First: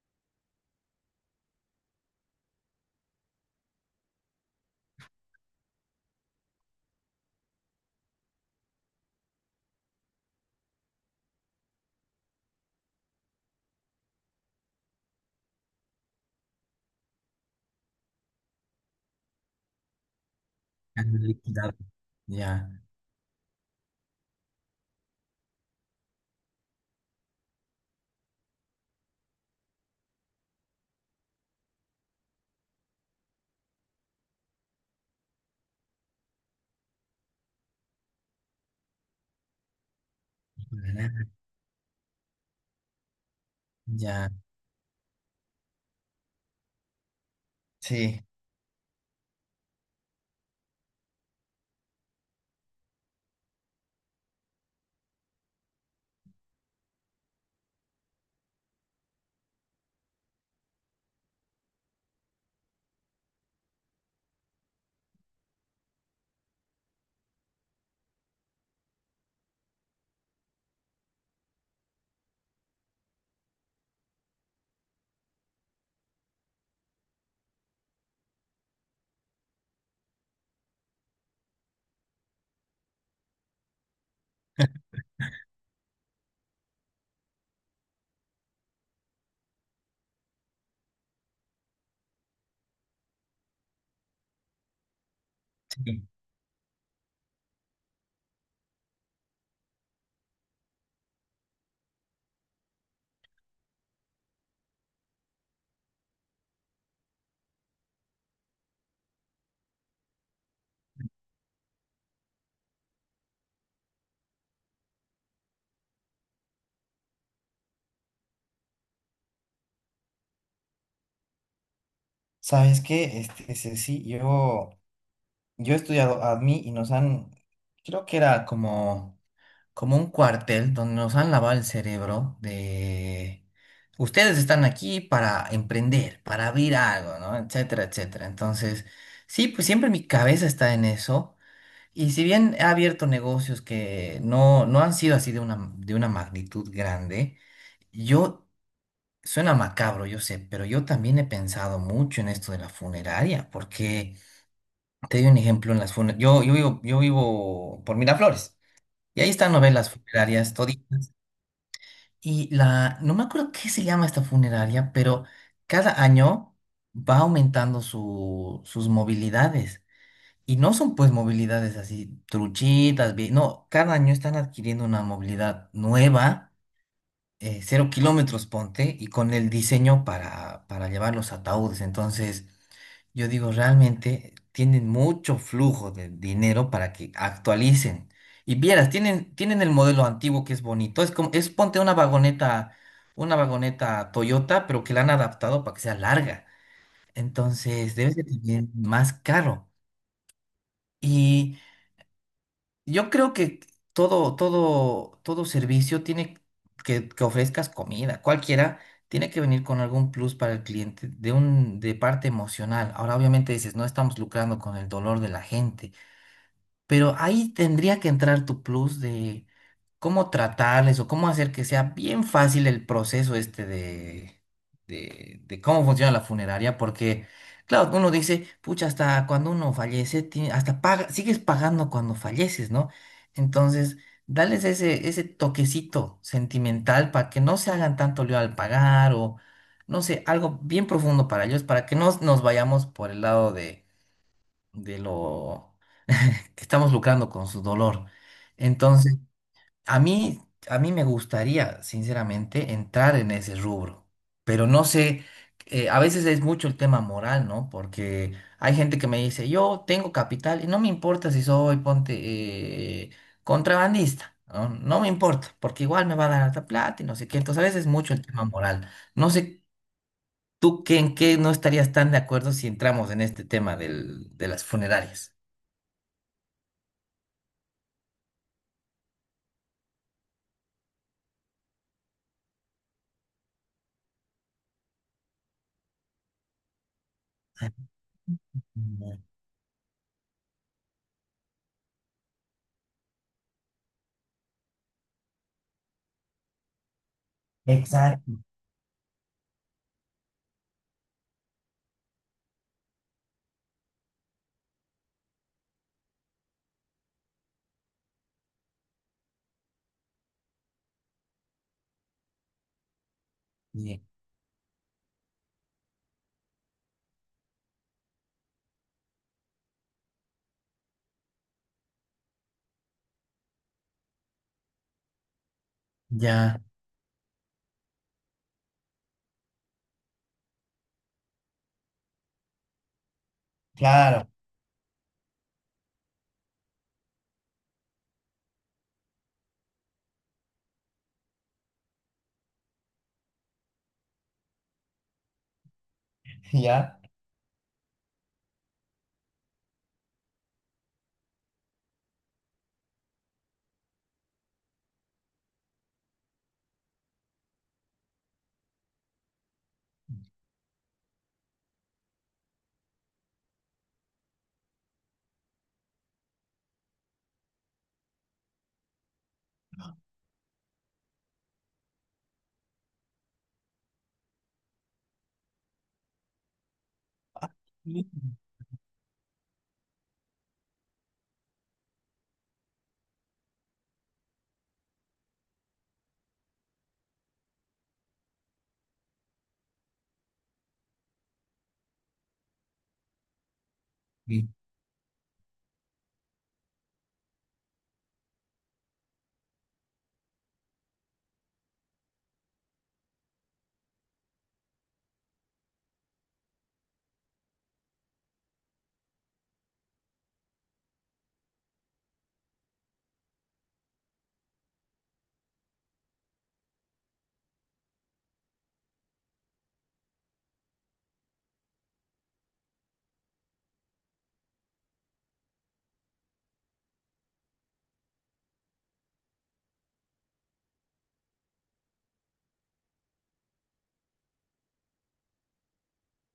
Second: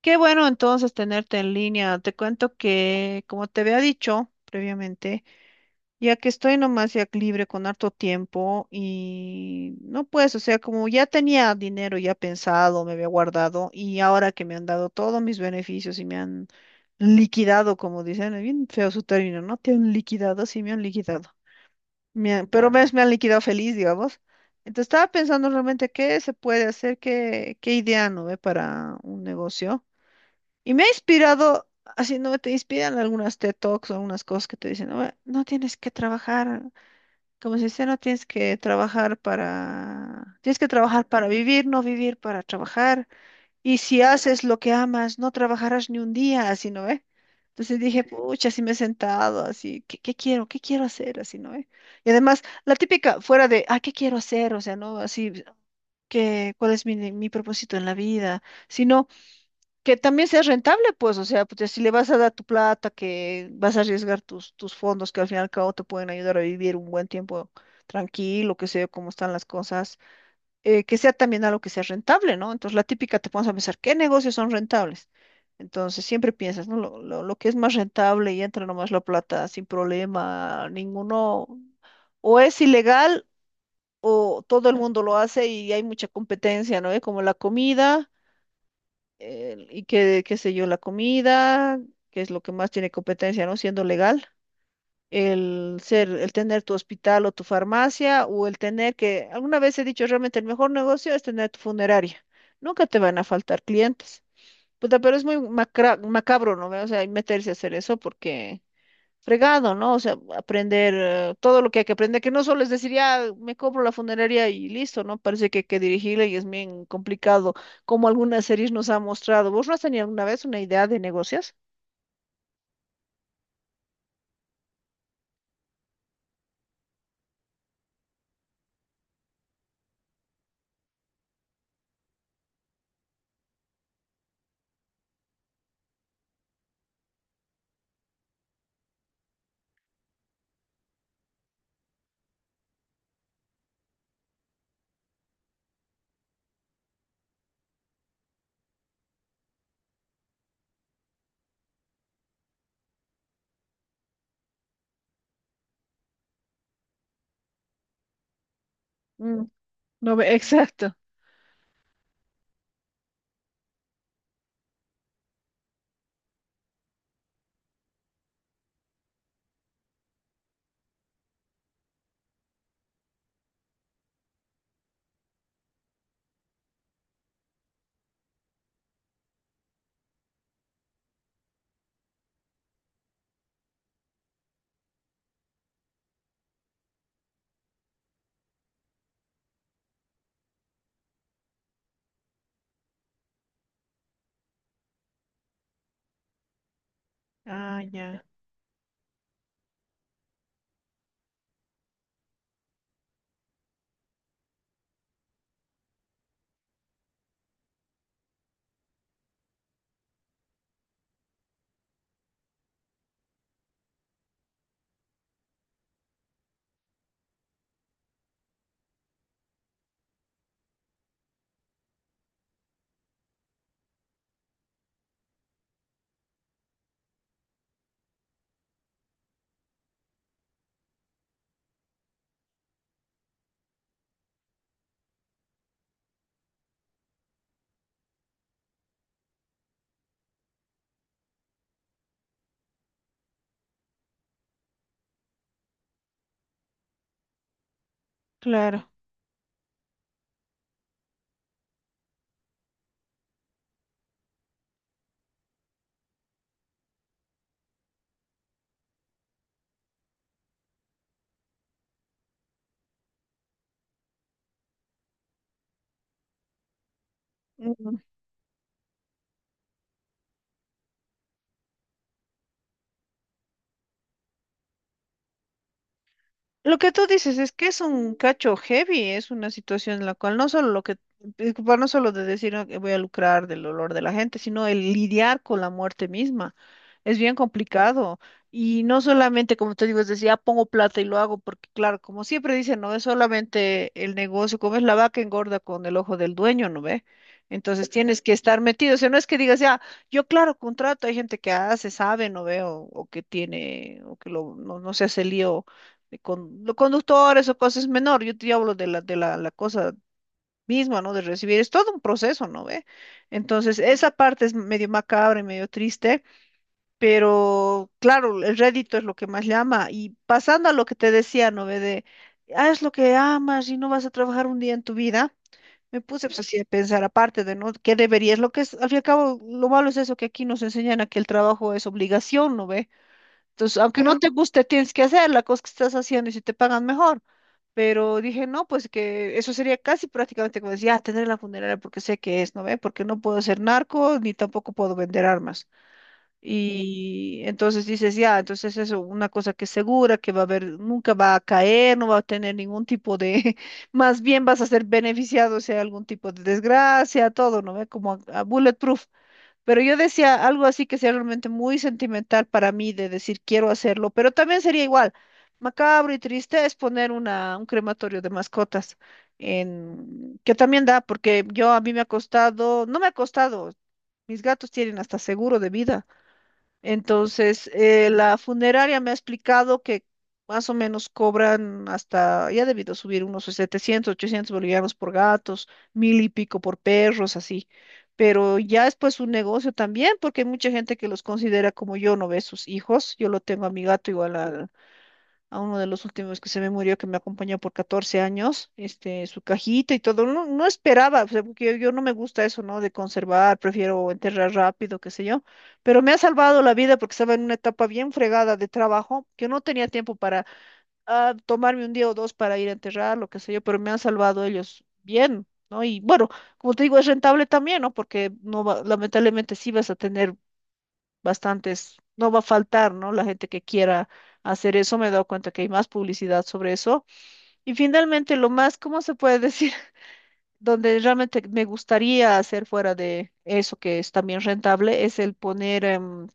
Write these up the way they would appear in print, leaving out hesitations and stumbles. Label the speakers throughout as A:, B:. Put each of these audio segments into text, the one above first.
A: Qué bueno entonces tenerte en línea. Te cuento que, como te había dicho previamente, ya que estoy nomás ya libre con harto tiempo y no pues, o sea, como ya tenía dinero ya pensado, me había guardado y ahora que me han dado todos mis beneficios y me han liquidado, como dicen, es bien feo su término, ¿no? Te han liquidado, sí, me han
B: Han
A: liquidado.
B: liquidado.
A: Me han- pero
B: Ya,
A: me, me han liquidado feliz, digamos. Entonces estaba pensando realmente qué se puede hacer, qué idea, ¿no ve? Para un negocio. Y me ha inspirado, así no, te inspiran algunas TED Talks o algunas cosas que te dicen, no, no tienes que trabajar, como se dice, no tienes que trabajar para, tienes que trabajar para vivir, no vivir para trabajar. Y si
B: ya,
A: haces lo que amas, no trabajarás ni un día, así no, Entonces dije,
B: sí,
A: pucha, así me he sentado, así, ¿qué quiero? ¿Qué quiero hacer? Así, ¿no? Y además, la típica, fuera de, ¿qué quiero hacer? O sea, ¿no? Así, que, ¿cuál es mi propósito en la vida? Sino, que también sea rentable, pues, o sea, pues, si le vas a dar tu plata, que vas a arriesgar tus fondos, que al fin y al cabo te pueden ayudar a vivir un buen tiempo tranquilo, que sea cómo están las cosas, que sea también algo que sea rentable, ¿no? Entonces, la típica te pones a pensar, ¿qué negocios son rentables? Entonces, siempre piensas, ¿no? Lo que es más rentable y entra nomás la plata sin problema, ninguno, o es ilegal. O todo el mundo lo hace y hay mucha competencia, ¿no? Como la comida, y qué sé yo, la comida, que es lo que más tiene competencia, ¿no? Siendo legal, el
B: sí.
A: ser, el tener tu hospital o tu farmacia, o el tener que, alguna vez he dicho, realmente el mejor negocio es tener tu funeraria. Nunca te van a faltar clientes. Puta, pero es muy macabro, ¿no? O sea, meterse a hacer eso porque fregado, ¿no? O sea, aprender todo lo que hay que aprender, que no solo es decir, ya me compro la funeraria y listo, ¿no? Parece que hay que dirigirle y es bien complicado, como algunas series nos han mostrado. ¿Vos no has tenido alguna vez una idea de negocios?
B: ¿Sabes qué? Ceci, yo he estudiado ADMI y nos han, creo que era como un cuartel donde nos han lavado el cerebro de, ustedes están aquí para emprender, para abrir algo, ¿no? Etcétera, etcétera. Entonces, sí, pues siempre mi cabeza está en eso. Y si bien he abierto negocios que no, no han sido así de una magnitud grande, yo... Suena macabro, yo sé, pero yo también he pensado mucho en esto de la funeraria, porque te doy un ejemplo en las funerarias. Yo vivo, yo vivo por Miraflores y ahí
A: Mm,
B: están novelas
A: no, ve-
B: funerarias
A: exacto.
B: toditas. Y la, no me acuerdo qué se llama esta funeraria, pero cada año va aumentando sus movilidades. Y no son pues movilidades así truchitas, no, cada año están adquiriendo una movilidad nueva cero kilómetros, ponte, y con el diseño para llevar los ataúdes. Entonces, yo digo, realmente tienen mucho flujo de dinero para que actualicen. Y vieras, tienen el modelo antiguo que es bonito. Es como, es ponte una vagoneta Toyota, pero que la han adaptado para que sea larga.
A: Ah,
B: Entonces, debe
A: ya,
B: ser también más caro. Y yo creo que todo servicio tiene que ofrezcas comida, cualquiera, tiene que venir con algún plus para el cliente, de parte emocional. Ahora, obviamente dices, no estamos lucrando con el dolor de la gente. Pero ahí tendría que entrar tu plus de cómo tratarles o cómo hacer que sea bien fácil el proceso este de cómo funciona la funeraria, porque claro, uno dice, pucha, hasta cuando uno fallece, hasta paga, sigues pagando cuando falleces, ¿no? Entonces, dales ese toquecito sentimental para que no se hagan tanto lío al pagar o, no sé, algo bien profundo para ellos, para que no nos vayamos por el lado de lo que estamos lucrando con su dolor.
A: claro.
B: Entonces, a mí, a mí me gustaría, sinceramente, entrar en ese rubro, pero no sé, a veces es mucho el tema moral, ¿no? Porque hay gente que me dice, yo tengo capital y no me importa si soy, ponte, eh, contrabandista, ¿no? No me importa, porque igual me va a dar alta plata y no sé qué. Entonces, a veces es mucho el tema moral. No sé. ¿Tú qué, en qué no estarías tan de acuerdo si entramos en este tema de las funerarias?
A: Lo que tú dices es que es un cacho heavy, es una situación en la cual no solo lo que, preocupar no solo de decir "Ah, que voy a lucrar del dolor de la gente, sino el lidiar con la muerte misma. Es bien complicado. Y no
B: Mm,
A: solamente, como te digo, es decir, ya pongo plata y lo hago, porque claro, como siempre dicen, no es solamente el negocio, como es la vaca engorda con el ojo del dueño, ¿no ve? Entonces tienes que
B: exacto.
A: estar metido. O sea, no es que digas, ya, yo claro, contrato, hay gente que hace, sabe, ¿no ve? O que tiene, o que lo, no, no se hace lío de con, los conductores o cosas es menor, yo te hablo de la cosa misma, ¿no? De recibir, es todo un proceso, ¿no ve? Entonces,
B: Ye-
A: esa parte es medio macabra y medio triste, pero claro, el rédito es lo que más llama. Y pasando a lo que te decía, ¿no ve? De, haz lo que amas y no vas a trabajar un día en tu vida. Me puse pues, así
B: Ya,
A: a pensar, aparte de, ¿no? ¿Qué deberías? Lo que es, al fin y al cabo, lo malo es eso que aquí nos enseñan a que el trabajo es obligación, ¿no ve? Entonces, aunque no te
B: claro,
A: guste, tienes que hacer la cosa que estás haciendo y si te pagan mejor. Pero dije, no, pues que eso sería casi prácticamente como decir, ah, tener la funeraria porque sé que es, ¿no ve? Porque no puedo ser narco ni tampoco puedo vender armas.
B: ya.
A: Y entonces dices, ya, entonces eso, una cosa que es segura, que va a haber, nunca va a caer, no va a tener ningún tipo de, más bien vas a ser beneficiado si hay algún tipo de desgracia, todo, ¿no ve? Como a bulletproof. Pero yo decía algo así que sea realmente muy sentimental para mí de decir quiero hacerlo, pero también sería igual, macabro y triste es poner una, un crematorio de mascotas, en, que también da, porque yo a mí me ha costado, no me ha costado, mis gatos tienen hasta seguro de vida. Entonces,
B: Sí.
A: la funeraria me ha explicado que más o menos cobran hasta, ya ha debido subir unos 700 800 bolivianos por gatos, mil y pico por perros, así. Pero ya es pues un negocio también, porque hay mucha gente que los considera como yo, no ve sus hijos. Yo lo tengo a mi gato igual
B: Sí,
A: al, a uno de los últimos que se me murió, que me acompañó por 14 años, este, su cajita y todo. No, no esperaba, o sea, porque yo no me gusta eso, ¿no? De conservar, prefiero enterrar rápido, qué sé yo. Pero me ha salvado la vida porque estaba en una etapa bien fregada de trabajo, que no tenía tiempo para tomarme un día o dos para ir a enterrar, lo que sé yo, pero me han salvado ellos bien. ¿No? Y bueno, como te digo, es rentable también, ¿no? Porque no va- lamentablemente sí vas a tener bastantes, no va a faltar, ¿no? La gente que quiera hacer eso, me he dado cuenta que hay más publicidad sobre eso. Y finalmente, lo más, ¿cómo se puede decir? Donde realmente me gustaría hacer fuera de eso, que es también rentable, es el poner,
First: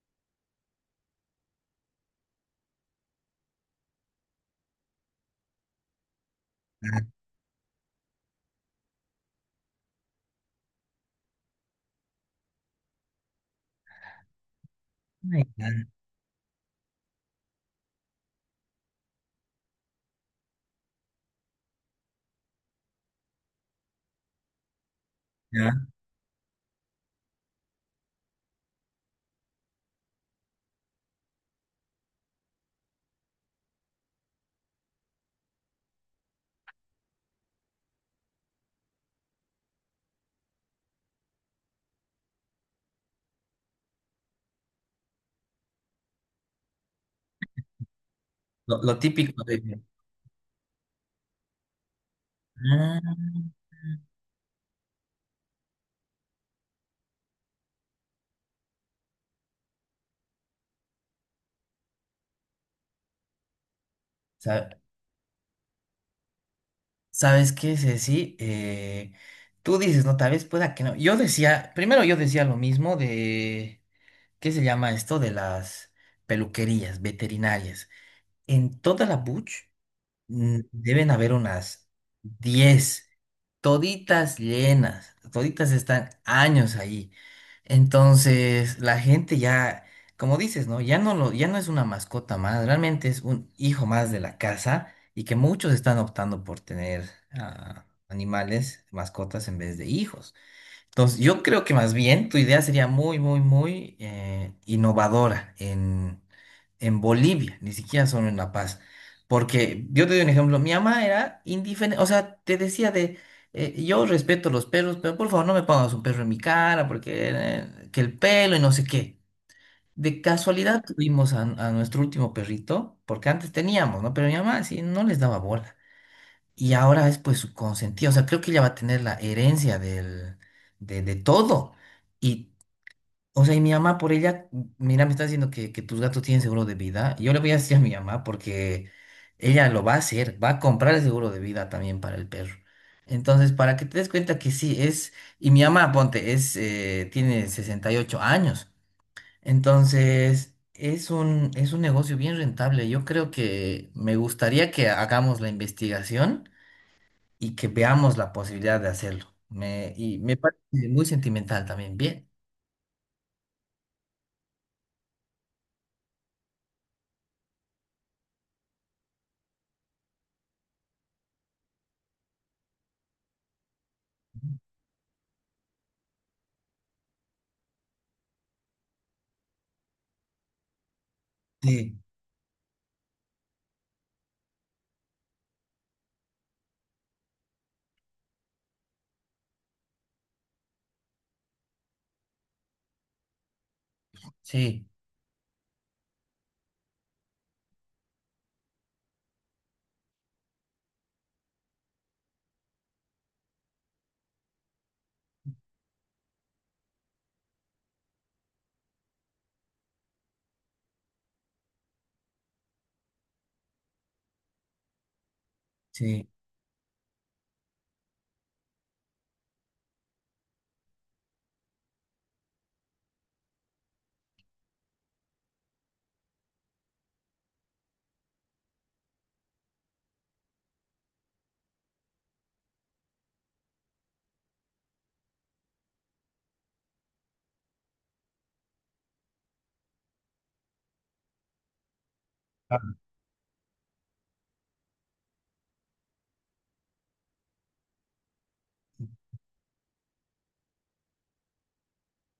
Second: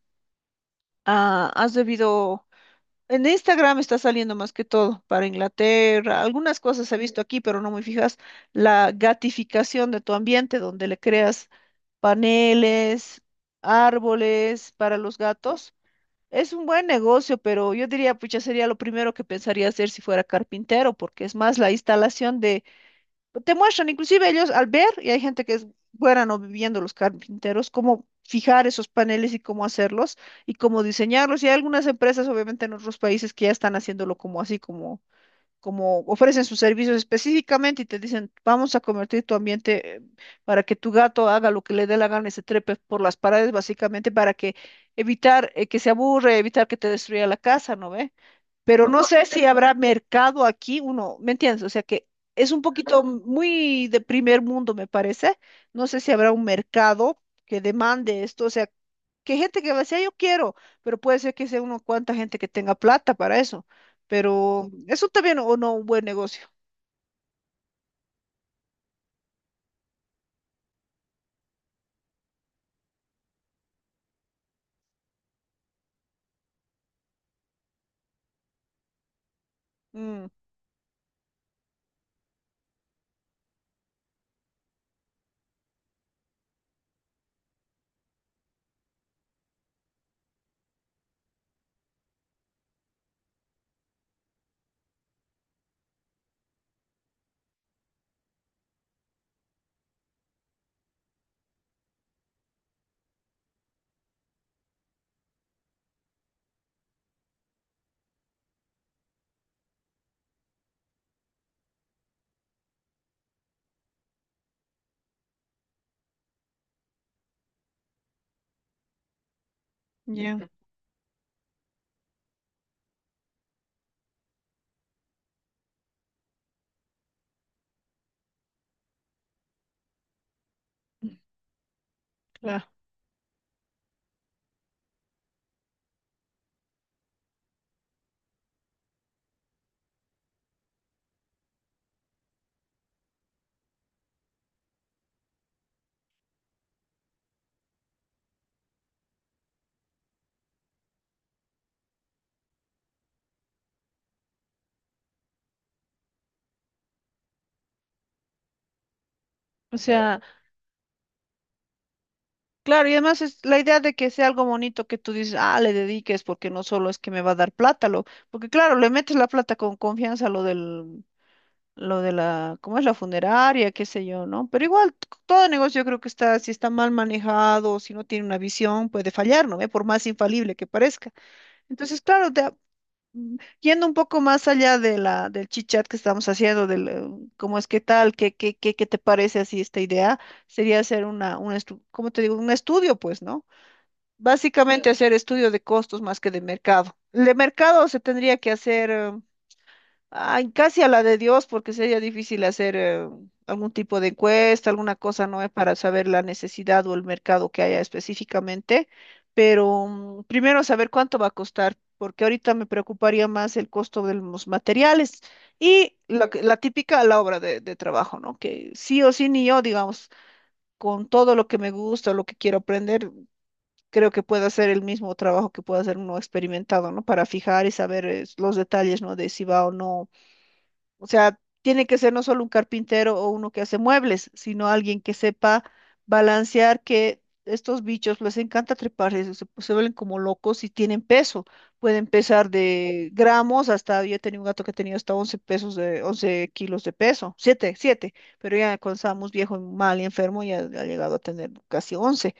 A: has debido... En Instagram está saliendo más que todo para Inglaterra. Algunas cosas he
B: ah,
A: visto aquí, pero no muy fijas. La gatificación de tu ambiente, donde le creas paneles, árboles para los
B: ya,
A: gatos es un buen negocio, pero yo diría, pucha, sería lo primero que pensaría hacer si fuera carpintero, porque es más la instalación de... pues, te muestran, inclusive ellos al ver, y hay gente que es
B: ya.
A: buena no viviendo los carpinteros, cómo fijar esos paneles y cómo hacerlos y cómo diseñarlos. Y hay algunas empresas, obviamente, en otros países que ya están haciéndolo como así, como ofrecen sus servicios específicamente y te dicen, vamos a convertir tu ambiente para que tu gato haga lo que le dé la gana y se trepe por las paredes, básicamente para que evitar que se aburre, evitar que te destruya la casa, ¿no ve?
B: Lo,
A: Pero
B: lo
A: no sé
B: típico
A: si habrá
B: de...
A: mercado aquí, uno, ¿me entiendes? O sea que es un
B: Ah,
A: poquito muy de primer mundo, me parece. No sé si habrá un mercado que demande esto, o sea, que gente que va a decir, "Ah, yo quiero, pero puede ser que sea uno cuanta gente que tenga plata para eso, pero
B: sa-
A: eso también o no un buen negocio.
B: ¿sabes qué es así? Tú dices, no, tal vez pueda que no. Yo decía, primero yo decía lo mismo de, ¿qué se llama esto? De las peluquerías veterinarias. En toda la Buch.
A: Mm,
B: Mm, deben haber unas 10 toditas llenas, toditas están años ahí. Entonces, la gente ya, como dices, ¿no? Ya no lo, ya no es una mascota más, realmente es un hijo más de la casa y que muchos están optando por tener animales, mascotas en vez de hijos. Entonces, yo creo que más bien tu idea sería muy innovadora en Bolivia, ni siquiera solo en La Paz. Porque yo te doy un ejemplo, mi mamá era indiferente, o sea, te decía de, yo respeto los perros, pero por favor no me pongas un perro en mi cara, porque que el pelo y no sé qué. De
A: ya,
B: casualidad tuvimos a nuestro último perrito, porque antes teníamos, ¿no? Pero mi mamá sí no les daba bola. Y ahora es pues su consentida, o sea, creo que ella va a tener la herencia de todo. Y,
A: claro.
B: o sea, y mi mamá por ella, mira, me está diciendo que tus gatos tienen seguro de vida. Yo le voy a decir a mi mamá porque ella lo va a hacer, va a comprar el seguro de vida también para el perro. Entonces, para que te des cuenta que sí, es, y mi mamá, ponte, es, tiene 68 años. Entonces, es un negocio bien rentable. Yo creo que me gustaría que hagamos la investigación y que veamos la posibilidad de hacerlo.
A: O
B: Me, y
A: sea,
B: me parece muy sentimental también. Bien.
A: claro, y además es la idea de que sea algo bonito que tú dices, ah, le dediques, porque no solo es que me va a dar plata, lo, porque claro, le metes la plata con confianza a lo del lo de la, ¿cómo es la funeraria? Qué sé yo, ¿no? Pero igual, todo negocio yo creo que está, si está mal manejado, si no tiene una visión, puede fallar, ¿no? ve? Por más infalible que parezca.
B: Sí,
A: Entonces, claro, yendo un poco más allá de la, del chichat que estamos haciendo, del cómo es qué tal, qué te parece así esta idea, sería hacer un ¿cómo te digo? Un estudio, pues, ¿no? Básicamente
B: sí,
A: claro, hacer estudio de costos más que de mercado. El de mercado se tendría que hacer. Ay, casi a la de Dios, porque sería difícil hacer algún tipo de encuesta, alguna cosa, ¿no? Para saber la necesidad o el mercado que haya específicamente. Pero primero saber cuánto va a costar, porque ahorita me preocuparía más el costo de los materiales y
B: sí.
A: la típica, la obra de trabajo, ¿no? Que sí o sí, ni yo, digamos, con todo lo que me gusta, lo que quiero aprender, creo que puedo hacer el mismo trabajo que puede hacer uno experimentado, ¿no? Para fijar y saber los detalles, ¿no? De si va o no, o sea, tiene que ser no solo un carpintero o uno que hace muebles, sino alguien que sepa balancear que estos bichos les encanta trepar, se vuelven como locos y tienen peso. Pueden pesar
B: Ah,
A: de gramos hasta, yo tenía un gato que tenía hasta 11 pesos de, 11 kilos de peso, 7 7, pero ya cuando estábamos viejo, mal y enfermo, ya ha llegado a tener casi 11.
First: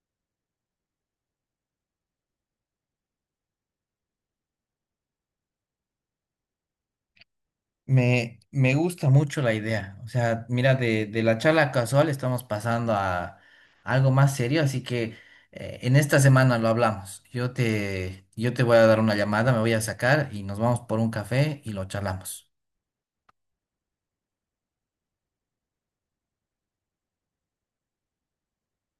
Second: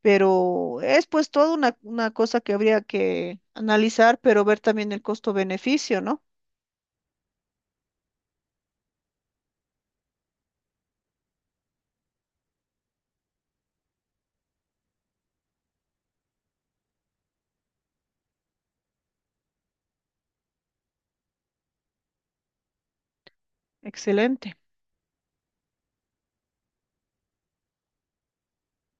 A: Pero es pues toda una cosa que habría que analizar, pero ver también el costo-beneficio, ¿no?
B: me gusta mucho la idea. O sea, mira, de la charla casual estamos pasando a algo más serio, así que en esta semana lo hablamos. Yo te voy a dar una llamada, me voy a sacar y nos vamos por un café y lo charlamos.
A: Excelente.